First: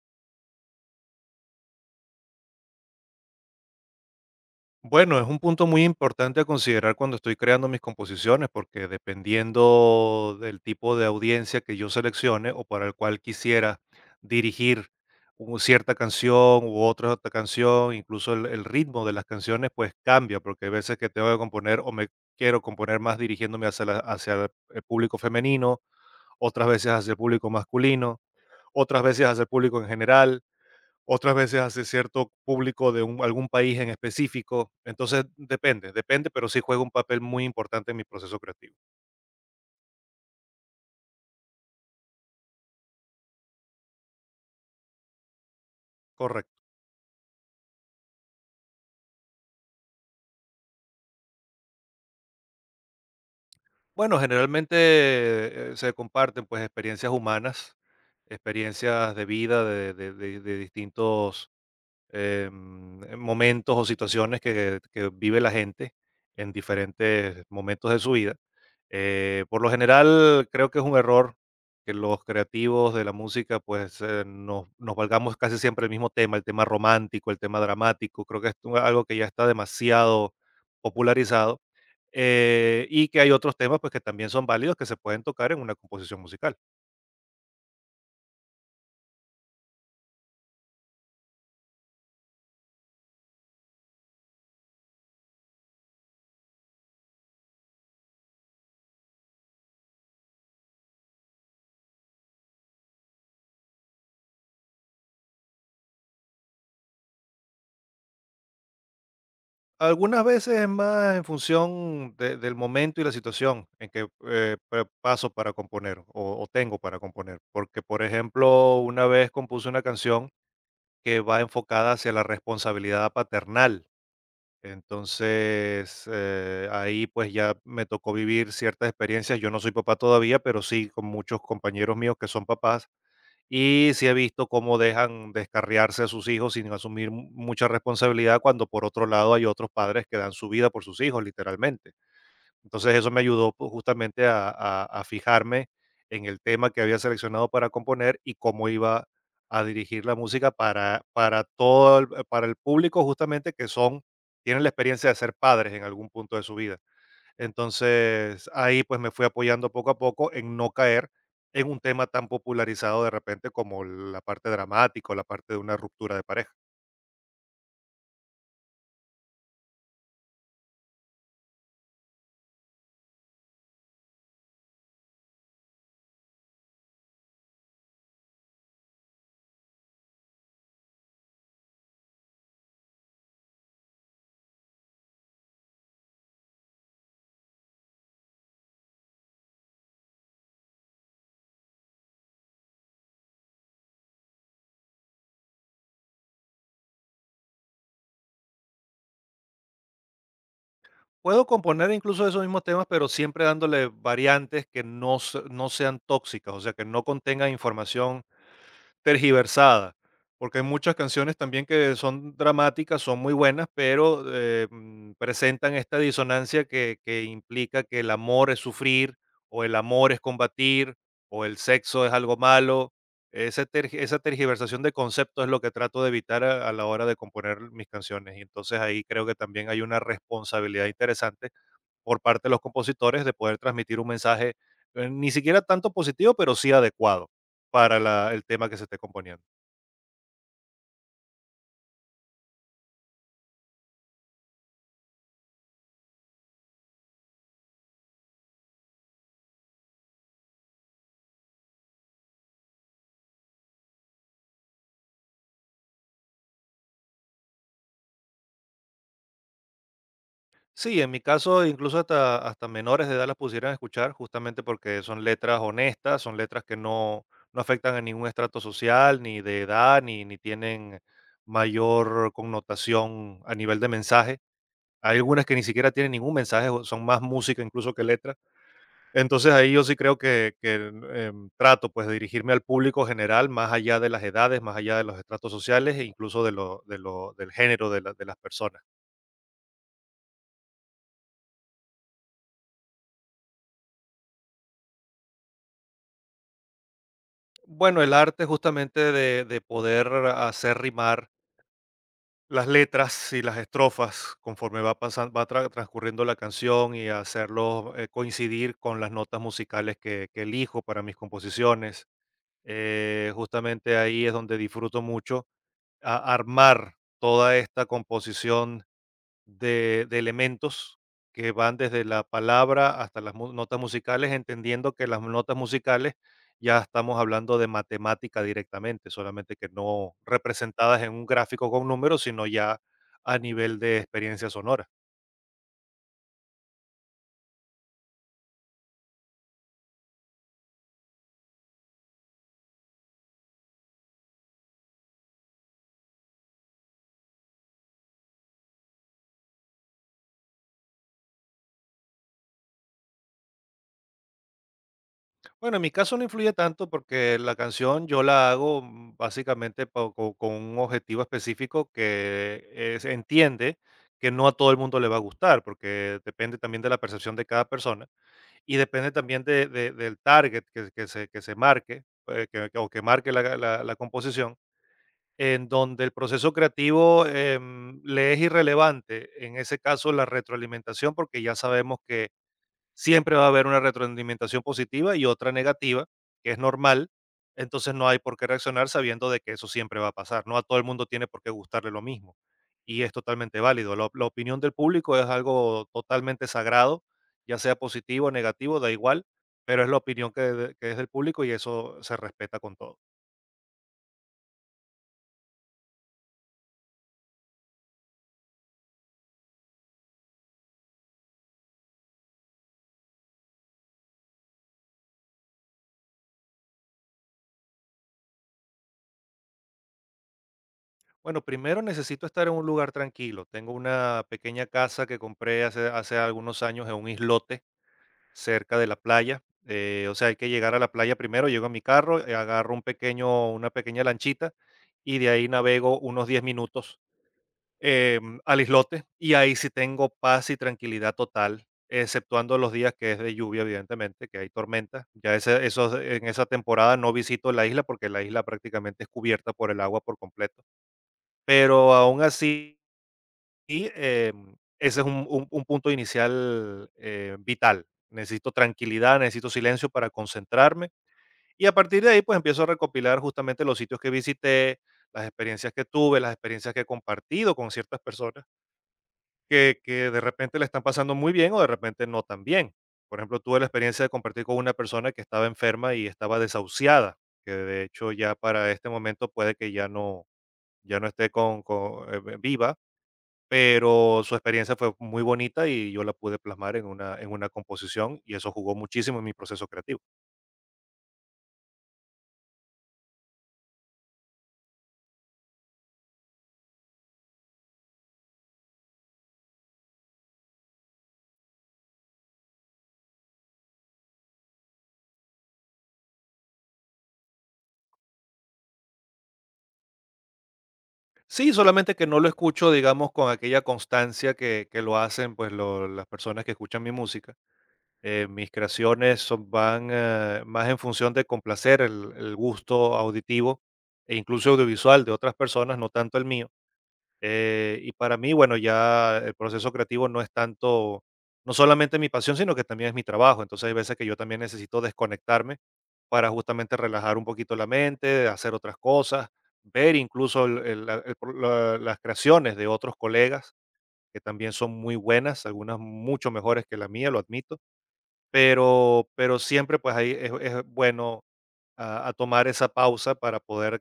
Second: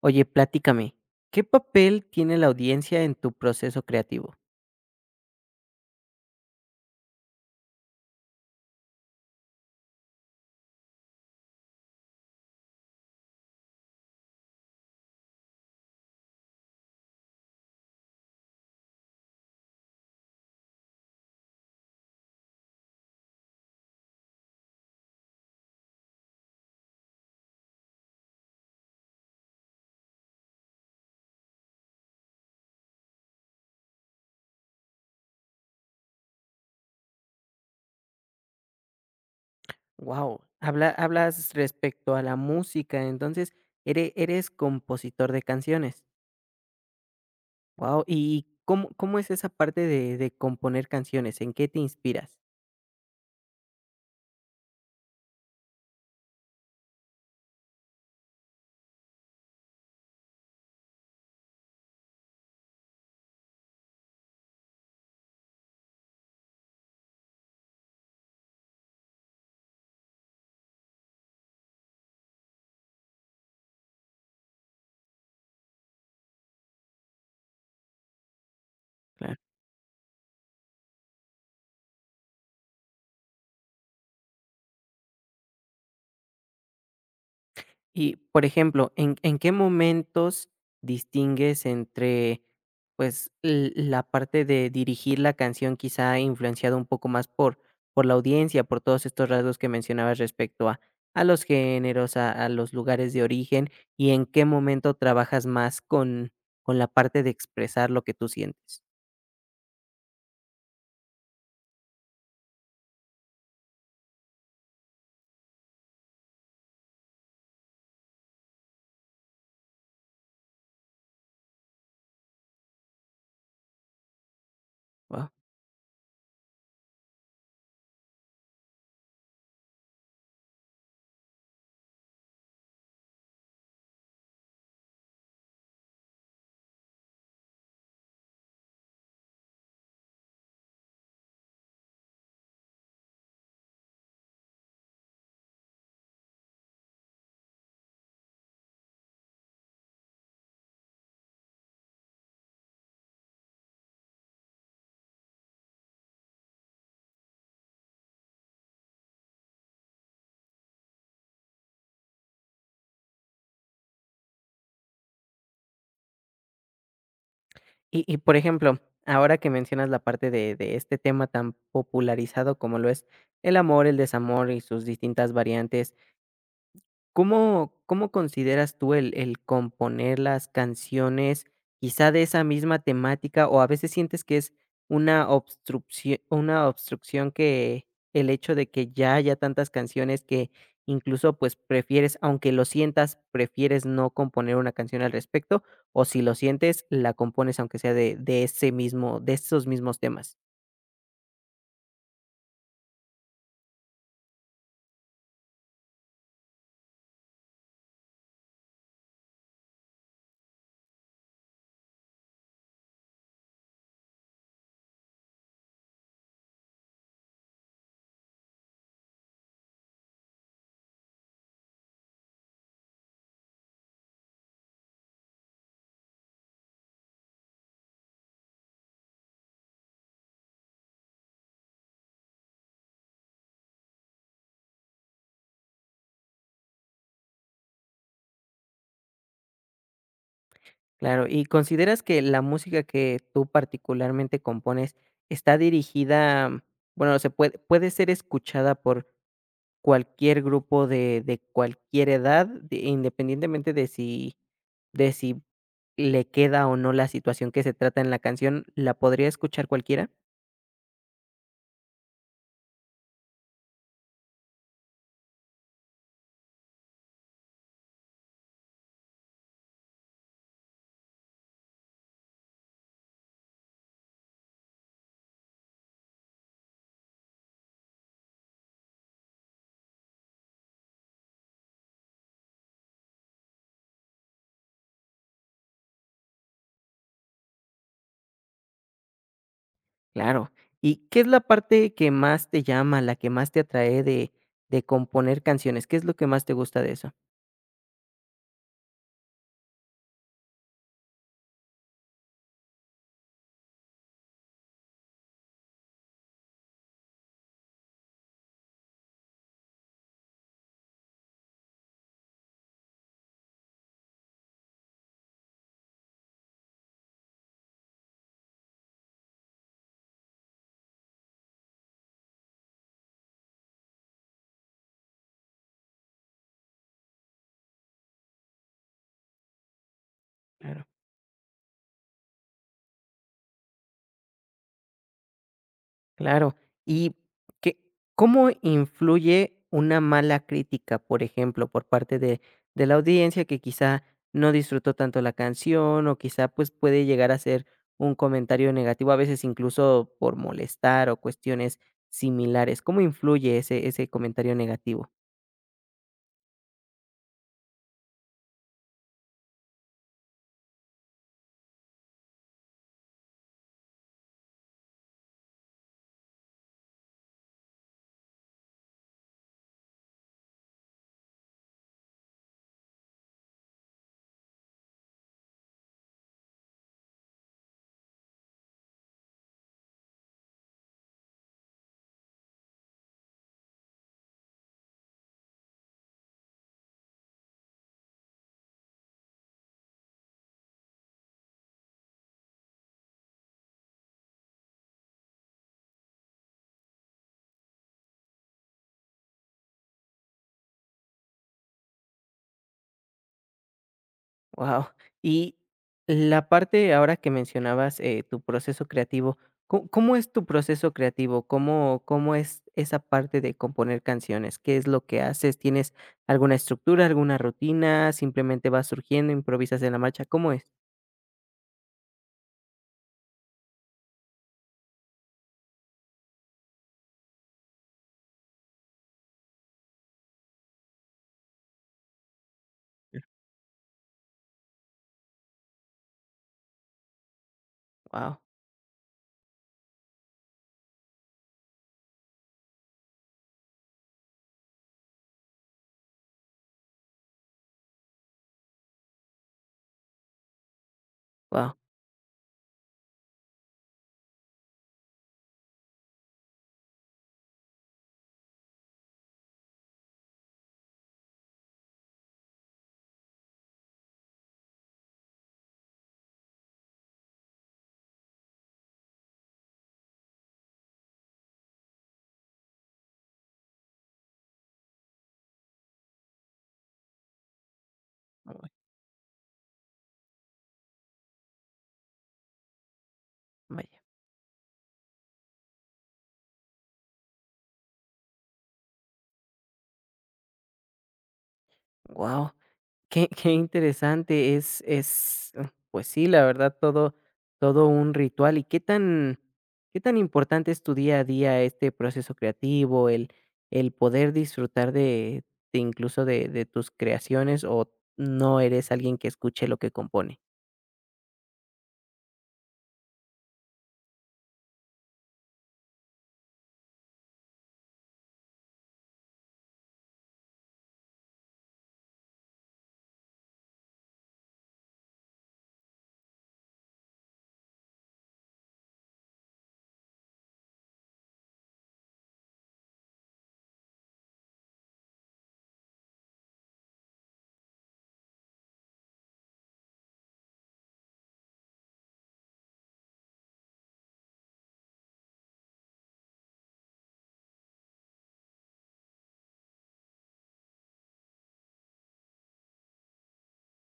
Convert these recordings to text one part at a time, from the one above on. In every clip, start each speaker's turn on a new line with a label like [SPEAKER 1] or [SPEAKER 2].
[SPEAKER 1] Oye, platícame, ¿qué papel tiene la audiencia en tu proceso creativo?
[SPEAKER 2] Bueno, es un punto muy importante a considerar cuando estoy creando mis composiciones, porque dependiendo del tipo de audiencia que yo seleccione o para el cual quisiera dirigir cierta canción u otra canción, incluso el ritmo de las canciones, pues cambia, porque hay veces que tengo que componer o me quiero componer más dirigiéndome hacia el público femenino, otras veces hacia el público masculino, otras veces hacia el público en general, otras veces hace cierto público de un algún país en específico. Entonces, depende, depende, pero sí juega un papel muy importante en mi proceso creativo.
[SPEAKER 1] Wow. Hablas respecto a la música, entonces, eres compositor de canciones.
[SPEAKER 2] Correcto.
[SPEAKER 1] Wow. ¿Y cómo es esa parte de componer canciones? ¿En qué te inspiras?
[SPEAKER 2] Bueno, generalmente, se comparten, pues, experiencias humanas, experiencias de vida de distintos momentos o situaciones que vive la gente en diferentes momentos de su vida. Por lo general, creo que es un error que los creativos de la música, pues nos valgamos casi siempre el mismo tema, el tema romántico, el tema dramático. Creo que es algo que ya
[SPEAKER 1] Claro.
[SPEAKER 2] está demasiado popularizado, y que hay otros temas, pues que también son válidos que se pueden tocar en una composición musical.
[SPEAKER 1] Y, por ejemplo, ¿en qué momentos distingues entre, pues, l la parte de dirigir la canción, quizá influenciado un poco más por la audiencia, por todos estos rasgos que mencionabas respecto a los géneros, a los lugares de origen, y en qué momento trabajas más con la parte de expresar lo que tú sientes?
[SPEAKER 2] Algunas veces es más en función del momento y la situación en que paso para componer o tengo para componer. Porque, por ejemplo, una vez compuse una canción que va enfocada hacia la responsabilidad paternal.
[SPEAKER 1] Wao.
[SPEAKER 2] Entonces, ahí pues ya me tocó vivir ciertas experiencias. Yo no soy papá todavía, pero sí con muchos compañeros míos que son papás. Y sí he visto cómo dejan descarriarse a sus hijos sin asumir mucha responsabilidad cuando por otro lado hay otros padres que dan su vida por sus hijos, literalmente. Entonces eso me ayudó pues, justamente a fijarme en el tema que había seleccionado para componer y cómo iba a dirigir la música para todo el, para el público justamente que tienen la experiencia de ser padres en algún punto de su vida. Entonces, ahí pues me fui apoyando poco a poco en no caer en un tema tan popularizado de repente como la parte dramática o la parte de una ruptura de pareja.
[SPEAKER 1] Y, por ejemplo, ahora que mencionas la parte de este tema tan popularizado como lo es el amor, el desamor y sus distintas variantes, ¿cómo consideras tú el componer las canciones, quizá de esa misma temática, o a veces sientes que es una obstrucción que el hecho de que ya haya tantas canciones que, incluso, pues, prefieres, aunque lo sientas, prefieres no componer una canción al respecto, o si lo sientes, la compones aunque sea de ese mismo de esos mismos temas?
[SPEAKER 2] Puedo componer incluso esos mismos temas, pero siempre dándole variantes que no sean tóxicas, o sea, que no contengan información tergiversada, porque hay muchas canciones también que son dramáticas, son muy buenas, pero presentan esta disonancia que implica que el amor es sufrir, o el amor es combatir, o el sexo es algo malo. Ese esa tergiversación de conceptos es lo que trato de evitar a la hora de componer mis canciones. Y entonces ahí creo que también hay una responsabilidad interesante por parte de los compositores de poder transmitir un mensaje, ni siquiera tanto positivo, pero sí adecuado para el tema que se esté componiendo.
[SPEAKER 1] Claro. ¿Y consideras que la música que tú particularmente compones está dirigida, bueno, se puede, puede ser escuchada por cualquier grupo de cualquier edad, de- independientemente de si le queda o no la situación que se trata en la canción? ¿La podría escuchar cualquiera?
[SPEAKER 2] Sí, en mi caso, incluso hasta menores de edad las pusieran a escuchar, justamente porque son letras honestas, son letras que no afectan a ningún estrato social, ni de edad, ni tienen mayor connotación a nivel de mensaje. Hay algunas que ni siquiera tienen ningún mensaje, o son más música incluso que letra. Entonces ahí yo sí creo que trato pues de dirigirme al público general, más allá de las edades, más allá de los estratos sociales e incluso de lo, del género de de las personas.
[SPEAKER 1] Claro. ¿Y qué es la parte que más te llama, la que más te atrae de componer canciones? ¿Qué es lo que más te gusta de eso?
[SPEAKER 2] Bueno, el arte justamente de poder hacer rimar las letras y las estrofas conforme va transcurriendo la canción y hacerlo coincidir con las notas musicales que elijo para mis composiciones. Justamente ahí es donde disfruto mucho armar toda esta composición de elementos que van desde la palabra hasta las notas musicales, entendiendo que las notas musicales ya estamos hablando de matemática directamente, solamente que no
[SPEAKER 1] Claro.
[SPEAKER 2] representadas en un gráfico con números, sino ya a nivel de experiencia sonora.
[SPEAKER 1] Claro. ¿Y qué, cómo influye una mala crítica, por ejemplo, por parte de la audiencia que quizá no disfrutó tanto la canción o quizá, pues, puede llegar a ser un comentario negativo, a veces incluso por molestar o cuestiones similares? ¿Cómo influye ese comentario negativo?
[SPEAKER 2] Bueno, en mi caso no influye tanto porque la canción yo la hago básicamente con un objetivo específico que se entiende que no a todo el mundo le va a gustar, porque depende también de la percepción de cada persona. Y depende también de del target que se marque, que- o que marque la composición, en donde el proceso creativo, le es irrelevante, en ese caso, la retroalimentación, porque ya sabemos que siempre va a haber una retroalimentación positiva y otra negativa, que es normal. Entonces no hay por qué reaccionar sabiendo de que eso siempre va a pasar. No a todo el mundo tiene por qué gustarle lo mismo. Y es totalmente válido. La opinión del público es algo totalmente sagrado, ya sea positivo o negativo, da igual, pero es la opinión que es del público y eso se respeta con todo.
[SPEAKER 1] Wow. Y la parte ahora que mencionabas, tu proceso creativo, ¿có- ¿cómo es tu proceso creativo? ¿Cómo, ¿cómo es esa parte de componer canciones? ¿Qué es lo que haces? ¿Tienes alguna estructura, alguna rutina? ¿Simplemente vas surgiendo, improvisas en la marcha? ¿Cómo es?
[SPEAKER 2] Bueno, primero necesito estar en un lugar tranquilo. Tengo una pequeña casa que compré hace algunos años en un islote cerca de la playa. O sea, hay que llegar a la playa primero, llego a mi carro, agarro una pequeña lanchita y de ahí navego unos 10 minutos
[SPEAKER 1] Wow,
[SPEAKER 2] al islote y ahí sí tengo paz y tranquilidad total, exceptuando los días que es de lluvia, evidentemente, que hay tormenta. Ya en esa temporada no visito la isla porque la isla prácticamente es cubierta por el agua por completo,
[SPEAKER 1] wow,
[SPEAKER 2] pero aún así ese es un punto inicial, vital. Necesito tranquilidad, necesito silencio para concentrarme, y a partir de ahí, pues, empiezo a recopilar justamente los sitios que visité, las experiencias que tuve, las experiencias que he compartido con ciertas personas que de repente la están pasando muy bien, o de repente no tan bien. Por ejemplo, tuve la experiencia de compartir con una persona que estaba enferma y estaba desahuciada, que de hecho ya para este momento puede que ya no esté con viva.
[SPEAKER 1] vaya,
[SPEAKER 2] Pero su experiencia fue muy bonita y yo la pude plasmar en una composición, y eso jugó muchísimo en mi proceso creativo.
[SPEAKER 1] wow. Qué interesante, es, pues sí, la verdad, todo todo un ritual. ¿Y qué tan importante es tu día a día este proceso creativo, el poder disfrutar de incluso de tus creaciones, o no eres alguien que escuche lo que compone?
[SPEAKER 2] Sí, solamente que no lo escucho, digamos, con aquella constancia que lo hacen, pues, lo las personas que escuchan mi música. Mis creaciones son van, más en función de complacer el gusto auditivo e incluso audiovisual de otras personas, no tanto el mío. Y para mí, bueno, ya el proceso creativo no es tanto, no solamente mi pasión, sino que también es mi trabajo. Entonces hay veces que yo también necesito desconectarme para justamente relajar un poquito la mente, hacer otras cosas, ver incluso las creaciones de otros colegas que también son muy buenas, algunas mucho mejores que la mía, lo admito, pero siempre pues ahí es bueno a tomar esa pausa para poder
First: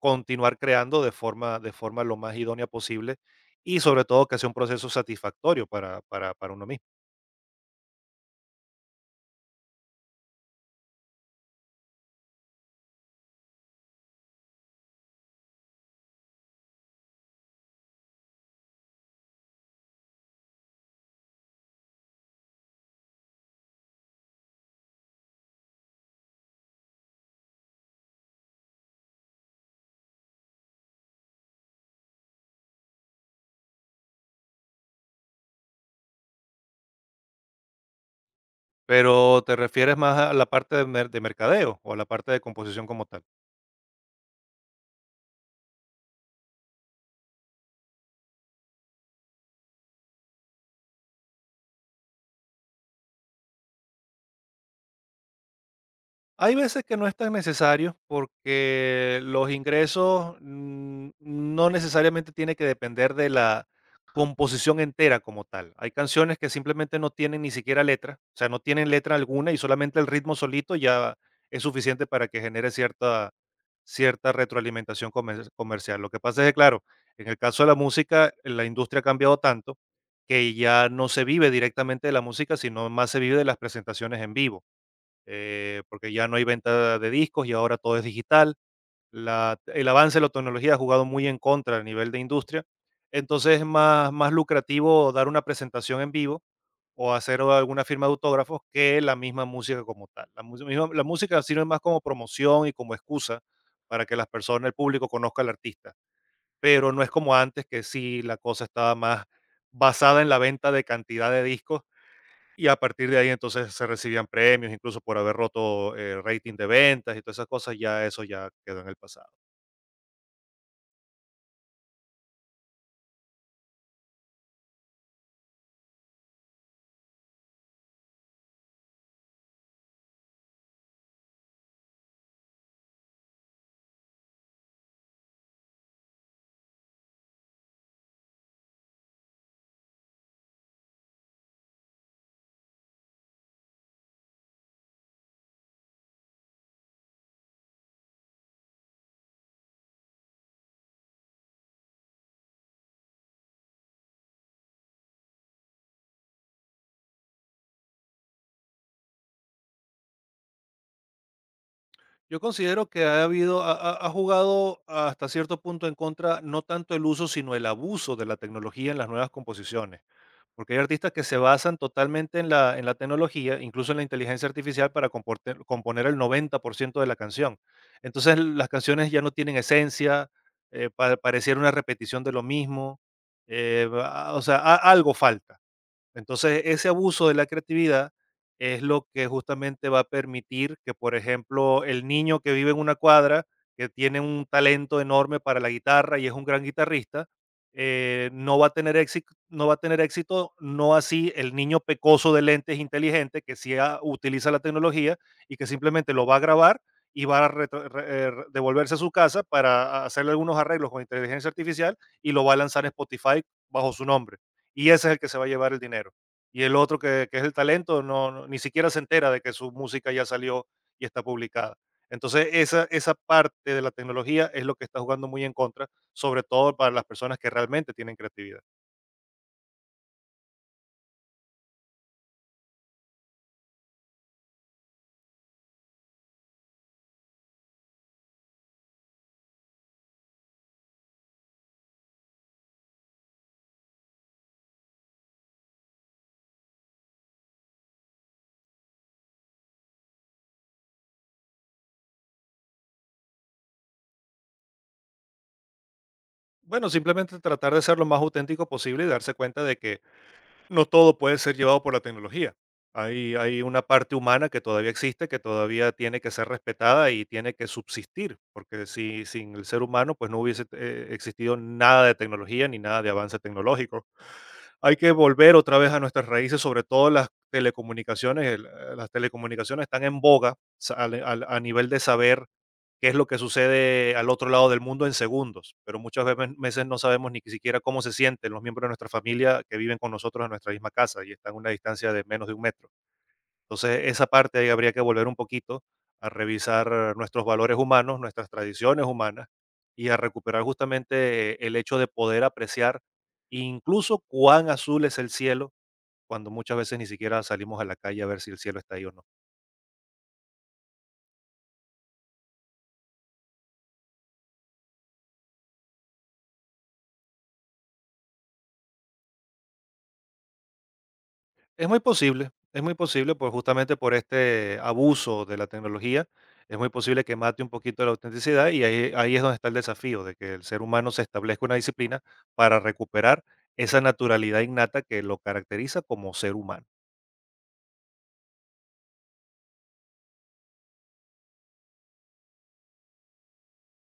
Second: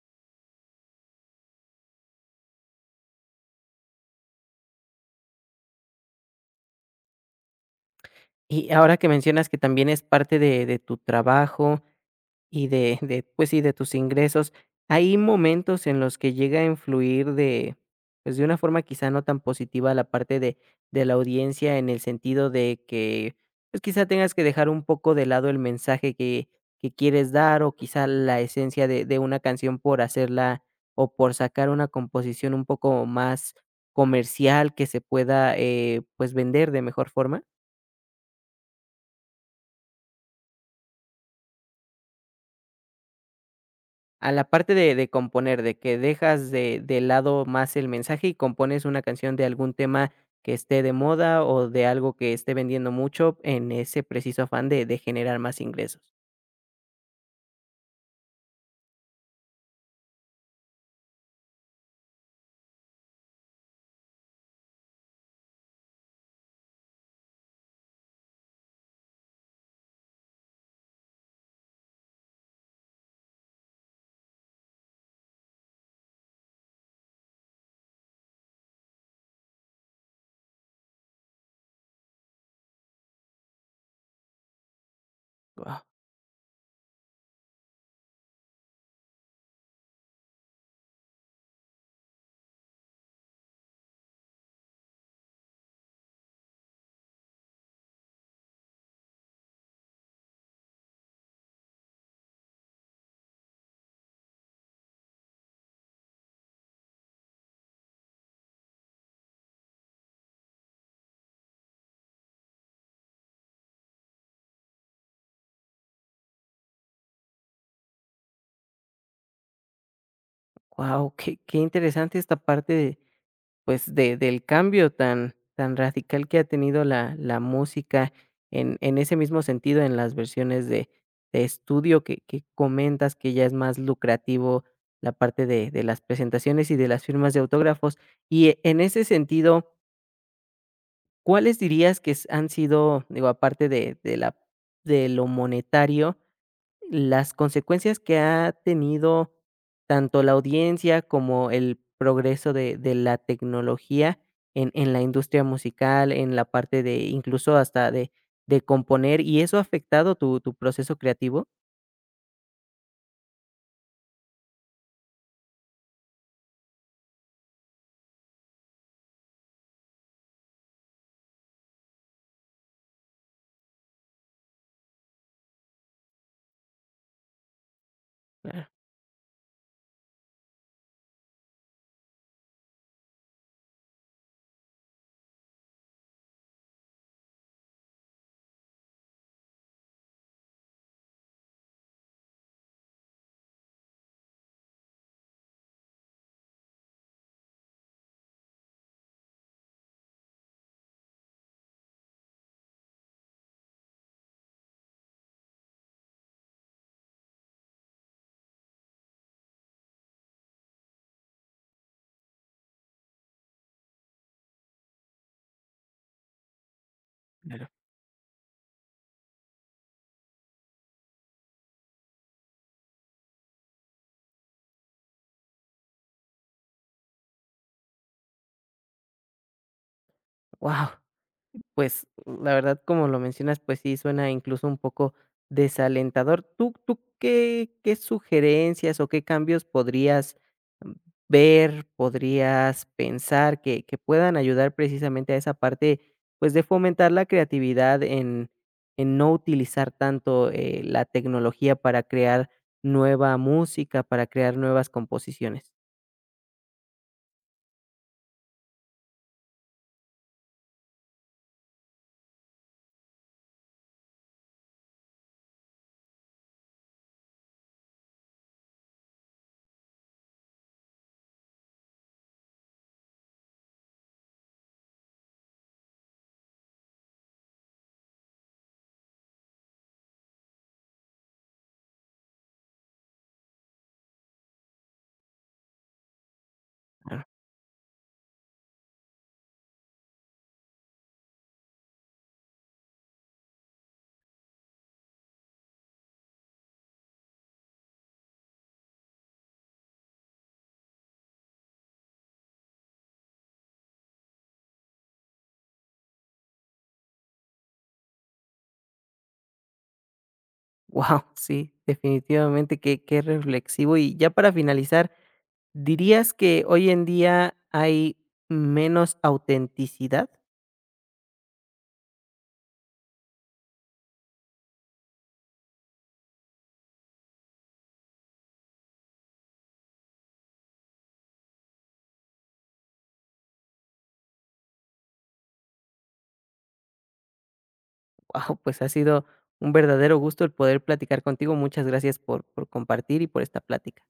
[SPEAKER 2] continuar creando de forma lo más idónea posible y sobre todo que sea un proceso satisfactorio para uno mismo.
[SPEAKER 1] Y ahora que mencionas que también es parte de tu trabajo, y de, pues sí, de tus ingresos, ¿hay momentos en los que llega a influir de, pues, de una forma quizá no tan positiva la parte de la audiencia en el sentido de que, pues, quizá tengas que dejar un poco de lado el mensaje que quieres dar o quizá la esencia de una canción por hacerla o por sacar una composición un poco más comercial que se pueda, pues, vender de mejor forma?
[SPEAKER 2] Pero te refieres más a la parte de mercadeo o a la parte de composición como tal.
[SPEAKER 1] A la parte de componer, de que dejas de lado más el mensaje y compones una canción de algún tema que esté de moda o de algo que esté vendiendo mucho en ese preciso afán de generar más ingresos.
[SPEAKER 2] Hay veces que no es tan necesario porque los ingresos no necesariamente tiene que depender de la composición entera como tal. Hay canciones que simplemente no tienen ni siquiera letra, o sea, no tienen letra alguna y solamente el ritmo solito ya es suficiente para que genere cierta retroalimentación comercial. Lo que pasa es que, claro, en el caso de la música, la industria ha cambiado tanto que ya no se vive directamente de la música, sino más se vive de las presentaciones en vivo,
[SPEAKER 1] Guau,
[SPEAKER 2] porque ya no hay venta de discos y ahora todo es digital. El avance de la tecnología ha jugado muy en contra a nivel de industria. Entonces es más lucrativo dar una presentación en vivo o hacer alguna firma de autógrafos que la misma música como tal. La música sirve más como promoción y como excusa para que las personas, el público conozca al artista, pero no es como antes que sí la cosa estaba más basada en la venta de cantidad de discos y a partir de ahí entonces se recibían premios, incluso por haber roto el rating de ventas y todas esas cosas, ya eso ya quedó en el pasado.
[SPEAKER 1] guau, qué interesante esta parte, pues, de del cambio tan radical que ha tenido la música en ese mismo sentido, en las versiones de estudio que comentas que ya es más lucrativo la parte de las presentaciones y de las firmas de autógrafos. Y e- en ese sentido, ¿cuáles dirías que s han sido, digo, aparte de la de lo monetario, las consecuencias que ha tenido tanto la audiencia como el progreso de la tecnología en la industria musical, en la parte de incluso hasta de componer, y eso ha afectado tu, tu proceso creativo?
[SPEAKER 2] Yo considero que ha habido, ha, ha- ha jugado hasta cierto punto en contra, no tanto el uso, sino el abuso de la tecnología en las nuevas composiciones. Porque hay artistas que se basan totalmente en la tecnología, incluso en la inteligencia artificial, para componer el 90% de la canción. Entonces las canciones ya no tienen esencia, pareciera una repetición de lo mismo, o sea, algo falta. Entonces, ese abuso de la creatividad es lo que justamente va a permitir que, por ejemplo, el niño que vive en una cuadra, que tiene un talento enorme para la guitarra y es un gran guitarrista, no, va a tener éxito, no va a tener éxito, no así el niño pecoso de lentes inteligente que sí utiliza la tecnología y que simplemente lo va a grabar y va a devolverse a su casa para hacerle algunos arreglos con inteligencia artificial y lo va a lanzar en Spotify bajo su nombre y ese es el que se va a llevar el dinero. Y el otro que es el talento, ni siquiera se entera de que su música ya salió y está publicada. Entonces, esa parte de la tecnología es lo que está jugando muy en contra, sobre todo para las personas que realmente tienen creatividad.
[SPEAKER 1] ¡Wow! Pues, la verdad, como lo mencionas, pues sí, suena incluso un poco desalentador. ¿Tú qué sugerencias o qué cambios podrías, mm, ver, podrías pensar que puedan ayudar precisamente a esa parte, pues, de fomentar la creatividad en no utilizar tanto, la tecnología para crear nueva música, para crear nuevas composiciones?
[SPEAKER 2] Bueno, simplemente tratar de ser lo más auténtico posible y darse cuenta de que no todo puede ser llevado por la tecnología. Hay una parte humana que todavía existe, que todavía tiene que ser respetada y tiene que subsistir, porque sin el ser humano, pues no hubiese existido nada de tecnología ni nada de avance tecnológico. Hay que volver otra vez a nuestras raíces, sobre todo las telecomunicaciones. Las telecomunicaciones están en boga a nivel de saber qué es lo que sucede al otro lado del mundo en segundos, pero muchas veces no
[SPEAKER 1] Wow,
[SPEAKER 2] sabemos ni que siquiera cómo se sienten los miembros de nuestra familia que viven con nosotros en nuestra misma casa y están a una distancia de menos de un metro. Entonces, esa parte ahí habría que volver un poquito a revisar nuestros valores humanos, nuestras tradiciones humanas y a recuperar justamente el hecho de poder apreciar incluso cuán azul es el cielo cuando muchas veces ni siquiera salimos a la calle a ver si el cielo está ahí o no.
[SPEAKER 1] sí, definitivamente, qué reflexivo. Y ya para finalizar, ¿dirías que hoy en día hay menos autenticidad?
[SPEAKER 2] Es muy posible, por justamente por este abuso de la tecnología, es muy posible que mate un poquito la autenticidad y ahí es donde está el desafío de que el ser humano se establezca una disciplina para recuperar esa naturalidad innata que lo caracteriza como ser humano.
[SPEAKER 1] Guau, pues ha sido un verdadero gusto el poder platicar contigo. Muchas gracias por compartir y por esta plática.